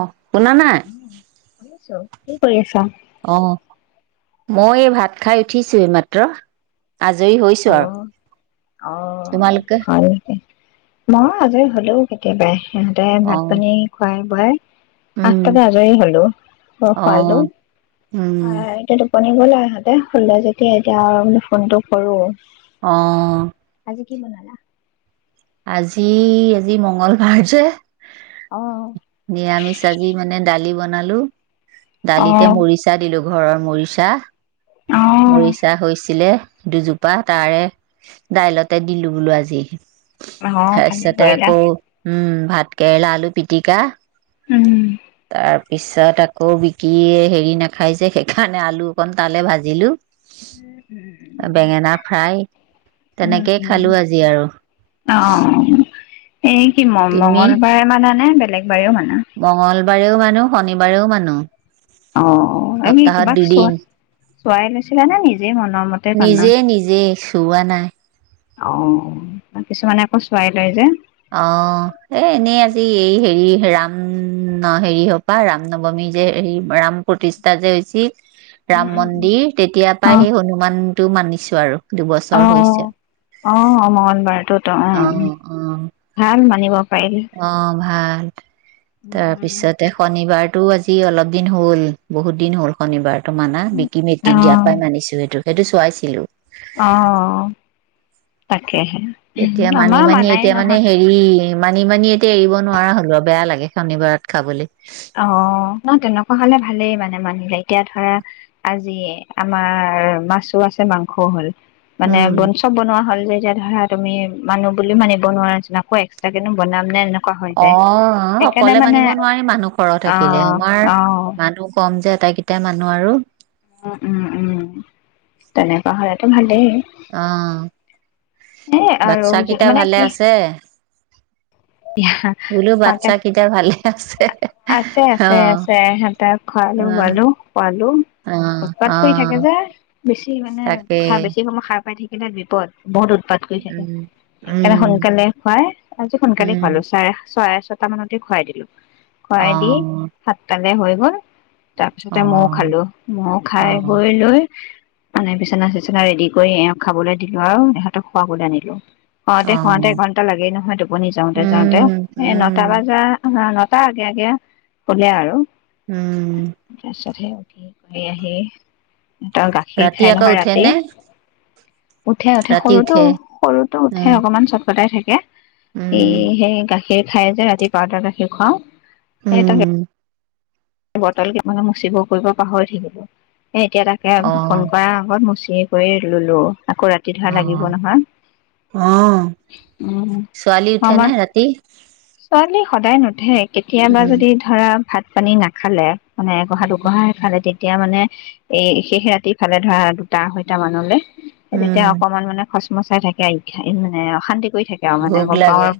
অ শুনা নাই অ শুনিছো। কি কৰি আছা অ মই এই ভাত খাই উঠিছোৱে এই মাত্ৰ আজৰি হৈছো আৰু অ', অ তোমালোকে হয় নেকে মই আজৰি হলোও কেতিয়াবাই সিহঁতে ভাত উম পানী খুৱায় বাই আঠটাতে আজৰি হলো অ খোৱালো উম এ শনিবলৈ আহঁতে হ যেতিয়া এতিয়া আৰু ফোনটো কৰো আহ জ কি বনালা আজি আজি মঙ্গলবাৰ যে অ', নিৰামিষ চাজি মানে দালি বন জনালো দালিতে অ', মৰিচা দিলো ঘৰৰ মৰিচা অ', মৰিচা হৈছিলে দুজোপা তাৰে দাইলতে দিলো বোলো আজি অ', ভালে তাৰপিছতে কৰিলা আকৌ উম ভাত কেৰেলা আলু পিটিকা উম তাৰ পিছত আকৌ বিকি হেৰি নাখাই যে সেইকাৰণে আলু অকণ তালে ভাজিলো বেঙেনা ফ্ৰাই তেনেকেই খালো আজি আৰু অঁ এই কি ম- মঙলবাৰে মানানে মঙ্গলবাৰেও মানো শনিবাৰেও মানো। অ', এই সপ্তাহত কিবাক চোৱা দুদিন চোৱাই লৈছিলা নে, নিজেই মনৰ মতে [unintelligible] নিজে নিজে চোৱা নাই অ', কিছুমানে আকৌ চোৱাই লয় যে! অ', ‌ এ এনেই আজি এই হেৰি, ৰাম ন হেৰি হোৱাপা, ৰাম নৱমী যে হে ৰাম প্ৰতিষ্ঠা যে হৈছিল উম ৰাম উম মন্দিৰ, তেতিয়াৰ পৰা সেই হনুমান টো মানিছো আৰু। দুবছৰ আহ হৈছে আহ মঙ্ঙলবাৰেটোত অ ভাল মানিব পাৰিলে অ' ভাল। উম তাৰপিছতে শনিবাৰ তটো আজি অলপ দিন হ'ল বহুত দিন হ'ল শনিবাৰ উম অ [unintelligible] দিয়া পাই মানিছো সেইটো সেইটো চোৱাইছিলো অ ত তেতিয়া মানি মানি এতিয়া মানে নহয় হেৰি, মানি মানি এতিয়া এৰিব নোৱাৰা হলোঁ আৰু, বেয়া লাগে। শনিবাৰত খাবলৈ অ ন তেনেকুৱা হলে ভালেই মানে মানিলে এতিয়া ধৰা আজি আমাৰ মাছো আছে মাংসও হ'ল মানে উম বন চব বনোৱা হ'ল যে এতিয়া ধৰা তুমি মানুহ বুলি মানিব নোৱাৰা নিচিনা। আকৌ এক্সট্ৰা কেনো বনাম নে হৈ অ, যায় সেইকাৰণে অকলে মানে মানিব নোৱাৰি মানুহ সৰহ থাকিলে অ', আমাৰ অ', মানুহ কম যে কটাই কেইটাই মানুহ আৰু উম, উম, উম, তেনেকুৱা হলেতটো ভাল দেই অ স আৰু বাচ্ছা কেইটা মানে ভালে কি আছে বোলো বাচ্ছা কন্টেক কেইটা ভালে আছে আছে অ আছে আছে সহতে অ খোৱালো, বোৱালো, সুৱালো অ অ উৎপাত কৰি থাকে যে বেছি মানে তাকে বেছি সময় সাৰ পাই থাকি [unintelligible] বিপদ বহুত উৎপাত কৰি থাকে উম সেইকাৰণে উম সোনকালে খুৱাই আজি সোনকালে খোৱালো চাৰে চাৰে ছটা মানতে খুৱাই দিলো। খুৱাই দি সাতটা ভে হৈ গ'ল তাৰ পিছতে মইও খালো। মই খাই হৈ লৈ মানে বিচনা চিচনা ৰেডি কৰি এও খাবলৈ দিলো আৰু ইহঁতক শোৱাবলৈ আনিলো শুৱাওতে, শুৱাওতে একঘন্টা লাগেই নহয় টোপনি যাওঁতেও যাওঁতেও এ নটা বজা তাত [unintelligible] কলে আৰু উম তাৰপিছতহে কৰি আহি তাই গাখীৰ ৰাতি খাই আকৌ নহয় উঠে ৰাতি নে? উঠে উঠে সৰুটো, সৰুটো উঠে অ', অকমান চটকটাই থাকে এ উম, সে কা সেই খাই যে ৰাতি পাউদাৰ গাখীৰ খুৱাওঁ সেইটাক উম, বটল কেইমানে মচিব কৰিব পাহৰি থাকিব এতিয়া তাকে ফোন অ', কৰাৰ আগত ম কি কৰি লোলো আকৌ ৰাতি ধৰা লাগিব অ', নহয় অ', ছোৱালী উঠে উ নে ৰাতি? ছোৱালী সদায় নুধে কেতিয়াবা উম, যদি ধৰা ভাত পানী না খালে মানে গোহাটো গোহা এফালেদি এতিয়া মানে এই শেষ ৰাতিৰ ফালে ধৰা দুটা আঢ়ৈটা মানলৈ তেতিয়া উম, অকনমান মানে খচ মচাই থাকে মানে অশান্তি থাকে আৰু মানে ভোক গম পাওঁ লাগে। আৰু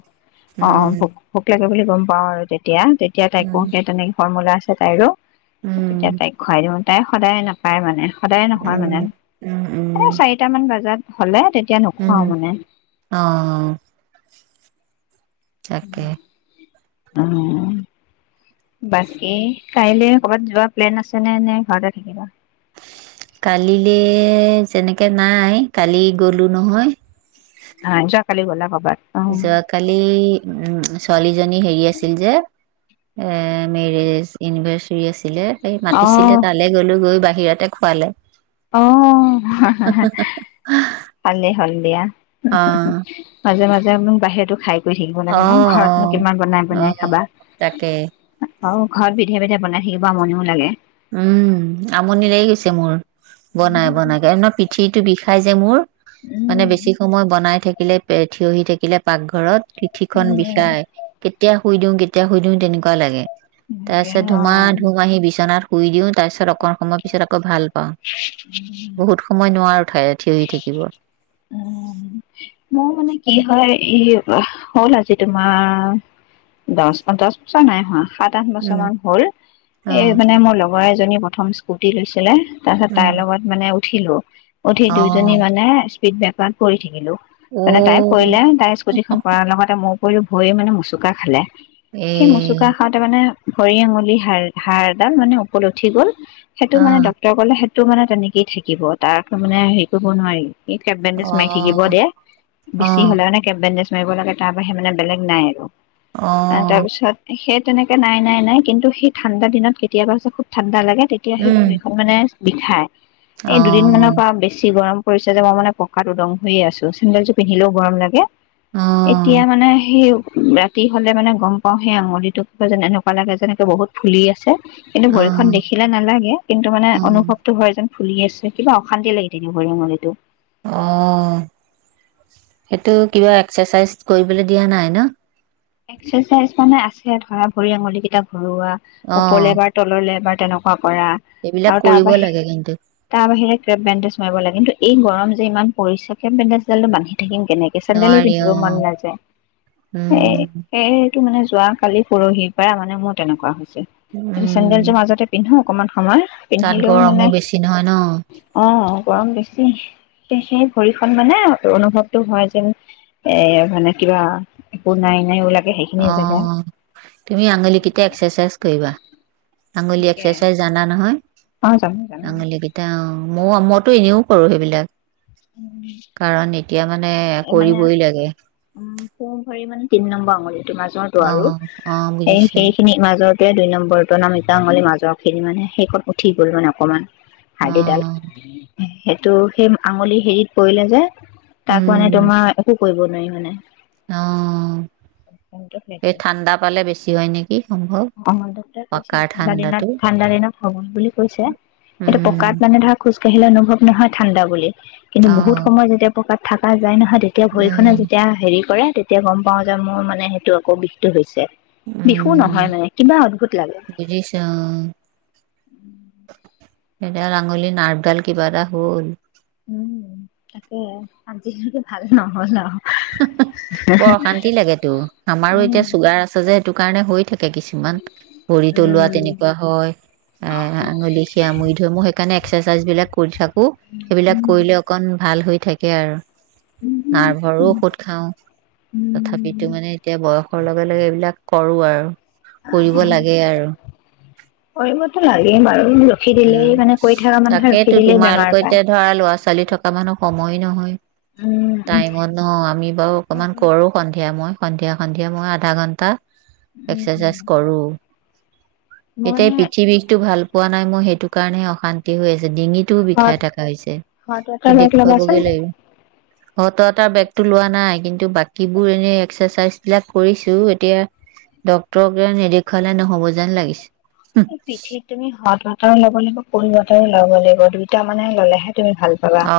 অ অ উম, ভোক বুলি গম পাওঁ আৰু তেতিয়া তেতিয়া তেতিয়া তাই কো উম, সে তেনেকে ফৰ্মুলাছ তাইৰো তেতিয়া উম, তাই খুৱাই দিও। তাই সদায় নাপায় মানে সদায় নহয় মানে, উম, উম, এনে উম, চাৰিটামান বজাত হ'লে তে এতিয়া নোখুৱাওঁ উম, মানে অ', তাকে। বাকী কাইলৈ কৰ'বাত যোৱা প্লেন আছে নে নে ঘৰতে থাকিবা কালিলে যেনেকে নাই কালি গলো নহয় হয় যোৱাকালি গ'লা কবাত যোৱাকালি উ ছোৱালীজনী হেৰি আছিল যে এ মেৰেজ এনিভাৰ্চাৰী আছিলে অ মাতিছিলে তালৈ গ'লো গৈ ব ইয়াতেত খোৱালে অ ভালেই হ'ল দিয়া অ মাজে মাজে বাহিৰতো খাই থাকিব অ লাগে ন অ ঘৰতনো কিমান বনাই অ বনাই খাবা তাকে অ ঘৰত বিধে বিধে বনাই থাকিব আমনিও লাগে উম আমনি লাগি গৈছে মোৰ বনাই বনাই পিঠি পিঠিটো বিষাই যে মোৰ মানে উম বেছি সময় বনাই থাকে থাকিলে থিয়হি থাকিলে পাক ঘৰত পিঠি খন উম বিষায় কেতিয়া শুই দিওঁ কেতিয়া শুই দিওঁ তেনেকুৱা লাগে তাকে তাৰপিছত অ ধুমা ধুম আহি বিচনাত শুই দিওঁ তাৰপিছত অকণ সময় পিছত আকৌ ভাল পাওঁ। বহুত সময় নোৱাৰো ঠাই থিয় হৈ থাকিব উম মোৰ মানে কি হয় ই হ'ল আজি তোমাৰ দহ পঞ্চাশ বছৰ নাই হোৱা সাত আঠ বছৰ উম, মান হল এ মানে মোৰ লগ ব এী প্ৰথম কুটি লৈছিলে তাৰপিছত তাই উম। লগত মানে উঠিলোঁ উঠি অ', দুজনী মানে বেপাৰ কৰি থাকিলো ঔ মানে তাই পৰিলে তাই স্কুটি খন পঢাৰ লগতে মোৰ কৰিৰি ভয়ে মানে মোচুোককা খালে এ সেই মচুকা খাওঁতে মানে ভৰি আঙুলি হা়ড় হাড় এডাল মানে ওপৰলৈ উঠি গল সেইটো আ মানে ডক্টৰে কলে সেইটো টো মানে তেনেকেই থাকিব তাৰ মানে হেৰি কৰিব নোৱাৰিম স কেপ বেণ্ডেজ মাৰি থাকিব অ', দে বেছি অ', হ'লে মানে কেপ বেণ্ডেজ মাৰিব লাগে তাৰ বাহি মানে বেলেগ নাই আৰু অ', তাৰপিছত সেই তেনেকে নাই নাই নাই কিন্তু সেই ঠাণ্ডা দিনত কেতিয়াবা হৈছে খুব ঠাণ্ডা লাগে তেতিয়া সেই উম, ভৰিখন মানে বিষাই। এই দুদিনমানানৰ অ', পৰা বেছি গৰম কৰিছে যে মই মানে পকাত উদং হৈয়ে আছো চেন্দেলটো পিন্ধিলেও গৰম লাগে। অ', এতিয়া মানে সেই ৰাতি হ'লে মানে গম পাও সেই আঙুলিটো কিবা যেন এনেকুৱা লাগে যেনেকে বহুত ফুলি আছে কিন্তু ভৰিখন অ', দেখিলে নাই কিন্তু মানে উম, অনুভৱটো হৈ যায় ফুলি আছে কিবা অশান্তি লাগি তেনে ভৰিঙলটো আঁহ। সেইটো উম কিবা এক্সাৰচাইজ কৰিবলৈ দিয়া নাই ন। এক্সাৰচাইজ মানে আছে ধৰা ভৰি আঙুল কেইটা ঘৰুৱা অ', ওপৰলে বাাৰ তললে এবাৰ তেনেকুৱা কৰা এইবিলাক আৰু তাৰ কৰিব বাহিৰে লাগে কিন্তু তাৰ বাহিৰে ক্ৰেপ বেণ্ডেজ মাৰিব লাগে। কিন্তু এই গৰম যে ইমান পৰিচয়কে বেডেজডালটো বান্ধি থাকিম কেনেকে চানডালী নোৱাৰি পিন্ধিব মন অ', নাযায় এ উম, এইটো মানে যোৱা কালি পৰহিৰ পৰাাৰ মানে মোৰ তেনেকুৱা হৈছে। চেণ্ডেল উম, যোৰ মাজতে পিন্ধো অকমান আমাৰ তাত পিন্ধিলেও গৰমো মানাই বেছি নহয় ন? অ'। গৰম বেছি সেই ভৰিখন মানে অনুভৱতটো হয় যেন এ মানে কিবা একো নাই। [unintelligible] জেগা অ', তুমি আঙুলিকেইটা এক্সাৰচাইজ কৰিবা। আঙুলি তাকে এক্সাৰচাইজ জনা নহয় অ জানো জানো আঙুলি কেইটা অ'। মই মইতো এনেও কৰো সেইবিলাক। কাৰণ এতিয়া মানে এই মানে কৰিবই লাগে। কিন্ম মূল মাজৰটো আৰু অ' অ' সেই বুজিছে সেইখিনিৰ মাজৰটোৱে দুই নম্ব [unintelligible] আঙলিৰ মাজৰখিনি মানে সেইকণ উঠি গ'ল মানে অকণমান। হাৰ্দিডাল অ' সেইটো সেই আঙুলি হেৰিত পৰিলে যে। তাক মানে উম তোমাৰ কৰিব নোৱাৰি মানে। অ', এই ঠাণ্ডা পালে বেছি হয় নেক অ', ডক্টৰে কৈছিলে। ঠাণ্ডা দিনত, ঠাণ্ডাটো ঠাণ্ডা দিনত হ'ব বুলি কৈছে, এইটো পকাত, উম মানে, ধৰা, খোজ কাঢ়িলে অনুভৱ নহয়, ঠাণ্ডা বুলি কিন্তু বহুত অ' সময় যেতিয়া পকাত থাকা যায় নহয়। তেতিয়া উম ভৰিখনে যেতিয়া হেৰি কৰে তেতিয়া গম পাওঁ যে মোৰ, মানে, সেইটো আকৌ বিষটো হৈছে। বিহু উম। নহয় মানে কিবা অদ্ভুত লাগে। বুজিছোঁ। অ' এডাল আঙুলিৰ নাৰ্ভডাল কিবা এটা হ'ল উম তাকে। আজিলৈকে ভাল নহ'ল আৰু বৰ অশান্তি লাগেতো। আমাৰো এতিয়া উম। চুগাৰ আছে যে সেইটো কাৰণে হৈ থাক কে, কিছুমান ভৰিতলুৱা উম। তেনেকুৱা হয়। এ, আঙুলি, সিৰা মুৰি ধৰে মোৰ। সেইকাৰণে এক্সাৰচাইজবিলাক কৰি থাক কো, সেইবিলাক উম। কৰিলে অকণ ভাল হৈ থাকে আৰু নাৰ্ভৰো উম ঔষধ খাওঁ। তথাপিতো, উম মানে, এতিয়া বয়সৰ লগে-লগে এইবিলাক কৰোঁ আৰু [inaudible] কৰিব লাগে আৰু কৰিবতো লাগেই বাৰু ৰখি দিলেই উম, মানে কৰি থকা মানুহে ৰখি তাকেইতো। দিলেই বেমাৰ তোমালোকৰ পায়। এতিয়া, ধৰা, ল'ৰা-ছোৱালী থকা মানুহ সময়ে নহয় উম টাইমত ন। আমি বাৰু অকণমান সেইটোৱে। কৰোঁ। সন্ধিয়া মই সন্ধিয়া সন্ধিয়া মই আধা ঘণ্টা উম উম এক্সাৰচাইজ কৰোঁ। মই এতিয়া এই মানে পৃথিৱীষটো ভাল পোৱা নাই নাই মই সেইটো কাৰণে অশান্তি হৈ আছ ডিঙিটোও হট বিষাই থকা হট হৈছে ৱাটাৰ বেগ ল'বাচোন। দেখুৱাবগৈ লাগ হট ৱাটাৰ বেগটো লোৱা নাই। কিন্তু বাকীবোৰ এনে এক্সাৰচাইজবিলাক কৰিছোঁ। এতিয়া ডক্টৰকে নেদেখুৱালে নহ'ব যেন লাগিছে। এই পিঠিত তুমি হ আৰু ল'ব লাগিব কহ বতাৰ লব লাগিব দুইটা মানে ললেহে তুমি ভাল পাবা অ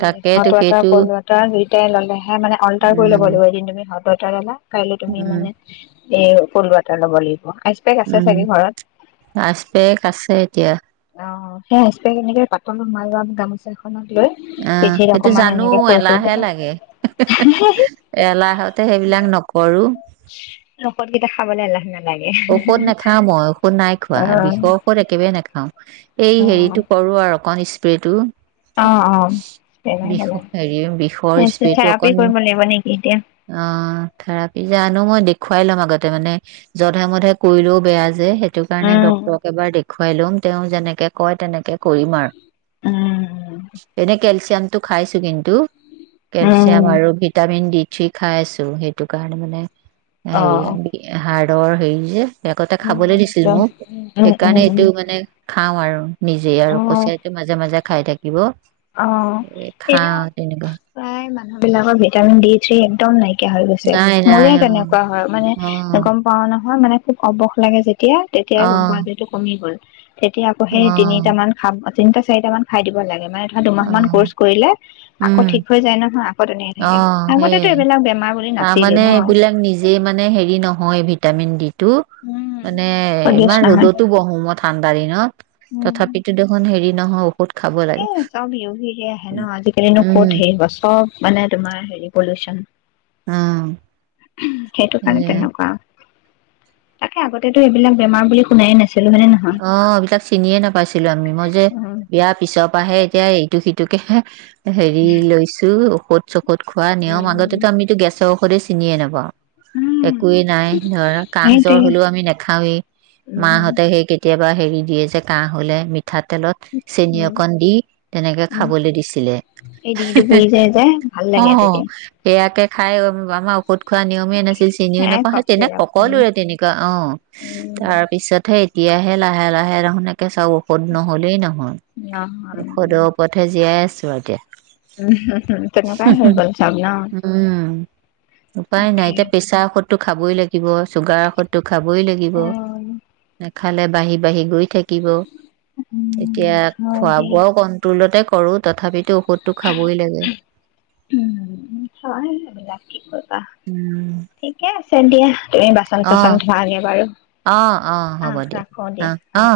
তাকেইতো হট ৱাটাৰ সেইটো কল ৱাটাৰ হে তাইে ে মে অল্াৰ কৰি ল'ব উম লাগিব এদিন তুমি [unintelligible] ল'লা কাইলৈ তুমি উম মানে এই ফুল ৱাটাৰ ল'ব লাগিব আইচ পেক আছে উম চাগে ঘৰত আছ বে আছে এতিয়া স হাসে কেনেকে পাতত মাল ম দাম আছে অ লৈ অ', পিঠিত সেইটো অকমান জানোঁ। এনেকে শুই শুই এলাহে দিবা লাগে। এলাহত সেইবিলাক নকৰোঁ নখত কেইটা খাবলৈ আহল্াহ নাই ঔষধ নাখাওঁ মই ঔষধ নাই খোৱা অ বিষৰ ঔষধ একেবেই নাখাওঁ এই হেৰিটো কৰো আৰু অকন স পেটো অ অ অ বিষ হেৰি বিষৰ স্প্ৰেটো থেৰাপি অকন কৰিব লাগিব নেকি এতিয়া অ থেৰাপি যে আানো মই দে খুৱাই ল'ম আগতে মানে যধে মধে কৰিলেও বেয়া। সেইটো কাৰণে উম ডক্তৰক এবাৰ দেখ দে খুৱাই লম তেওঁ যেনেকে কয় তেনেকে কৰিম আৰু উম এনে কেলচিয়াম টো খাইছো কিন্তু উম কেলচিয়াম আৰু ভিটামিন ডি ঠি খাই আছো সেইটো কাৰণে মানে অ সি দৰ হেৰি যে আগতে খাবলৈ উম দিছিল মোক। উম উম সেইকাৰণে, উম এইটো মানে খাওঁ আৰু নিজে অ আৰু কছাৰী টো মাজে, মাজে খাই থাকিব। অ' এ এনেও খাওঁ তেনেকুৱা তাই মা বিলাকৰ ভিটামিন ডি থ্ৰী একদম নাই। াইকিয় হৈ গৈছে নাই নাই মোৰে অ তেনেকুৱা হয় মানে গম পাও নহয় মানে অবস লাগে যেতি তেতিয়া? অ অ তেতিয়াই গম পোৱা যিটো কমি গ'ল। তেতিয়া আকৌ, অ সেই তিনিটামান খাম। তিনিটা চাৰিটা মান খাই দিব লাগে, মানে অ' দুমাহ মান কোৰ্চ কৰিলে। আকৌ, ঠিক উম হৈ যায় নহয়। আকৌ তেনেকে থাকে অ' আগতেতো সেইয়াই, এইবিলাক বেমাৰ বুলি নাছিলেই তাৰমানে ন এইবিলাক নিজেই মানে, হেৰি নহয় এই ভিত ভিটামিন ডি। তো, মানে সদৃশ ইমান নহয় ৰ'দতো বহম ঠান পাৰি ন। তথাপিতো দেখোন হেৰি নহয়, ঊষ [unintelligible] আহে ন, আজিকালিনো ক'ত উম হেৰি হ চব মানে তোমাৰ হেৰি, পলিউচন অঁ! সেইটো কাৰণে, তেনেকুৱা। তাকে, আগতেতো এইবিলাক বেমাৰ বুলি শুনাইে নাছিল অ' এইবিলাক চিনিয়ে নাপাইছিলো আমি। মই যে, উম। বিয়াৰ পিছত বাহে এতিয়া এইটো সিটোকেহে হেৰি লৈছো! কচ! কইকোশা [unintelligible] ক'ত, খোৱা নিয়ম উম। আগতেতো আমিতো গেছৰ সদতে চিনিয় আনবা উম একোৱেই নাই, ধৰা কাহ জ্বৰ সেইটোৱে। হলেও আমি নাখাওৱেই। উম। মাহঁতে সেই কেতিয়াবা হেৰি দিয়ে যে, কাঁহ হ'লে মিঠাতেলত! চেনি উম অকণ দি তেনেকে উম খাবলৈ দিছিলে, এই ডিঙিটো পুৰি যায় যে ভাল লাগে অ' তেতিয়া সেয়াকে [unintelligible] খোৱা নিয়মেই নাছিল চিনিও সেয়াই নাপাওঁ কফ সেই তেনে চিৰাপ উম। ককলোৰে তেনেকুৱা অ', তাৰ পিছতহে এতিয়াহে লাহে লাহে সুনকে চাওঁ ঔষধ নহ'লেই ন' নহয় ঔষদৰ ওপৰত হে জীয়াই আছে। সভাগে তেনেকুৱাই হৈ উম, গ'ল চব ন? উপায় নাই তাকে এতিয়া পেছা ঔধটো খাবই লাগে। থাকিব চুগাৰত খাবই লাগিব। উম খালে বাঢ়ি বাঢ়ি গৈ থাকিব উম এতিয়া হয় খোৱা দিয়া বোৱাও কন্ট্ৰলতে কৰোঁ তথাপিতো ঔষধটো খাবই লাগে উম, হয় এইবলাক কি কৰিবা, উম ঠিকে আছে দিয়া। তুমি বাচন চাচন ধোৱা নিয়ে বাৰু। অহ, অহ হ'ব দিয়া। অহ, অ।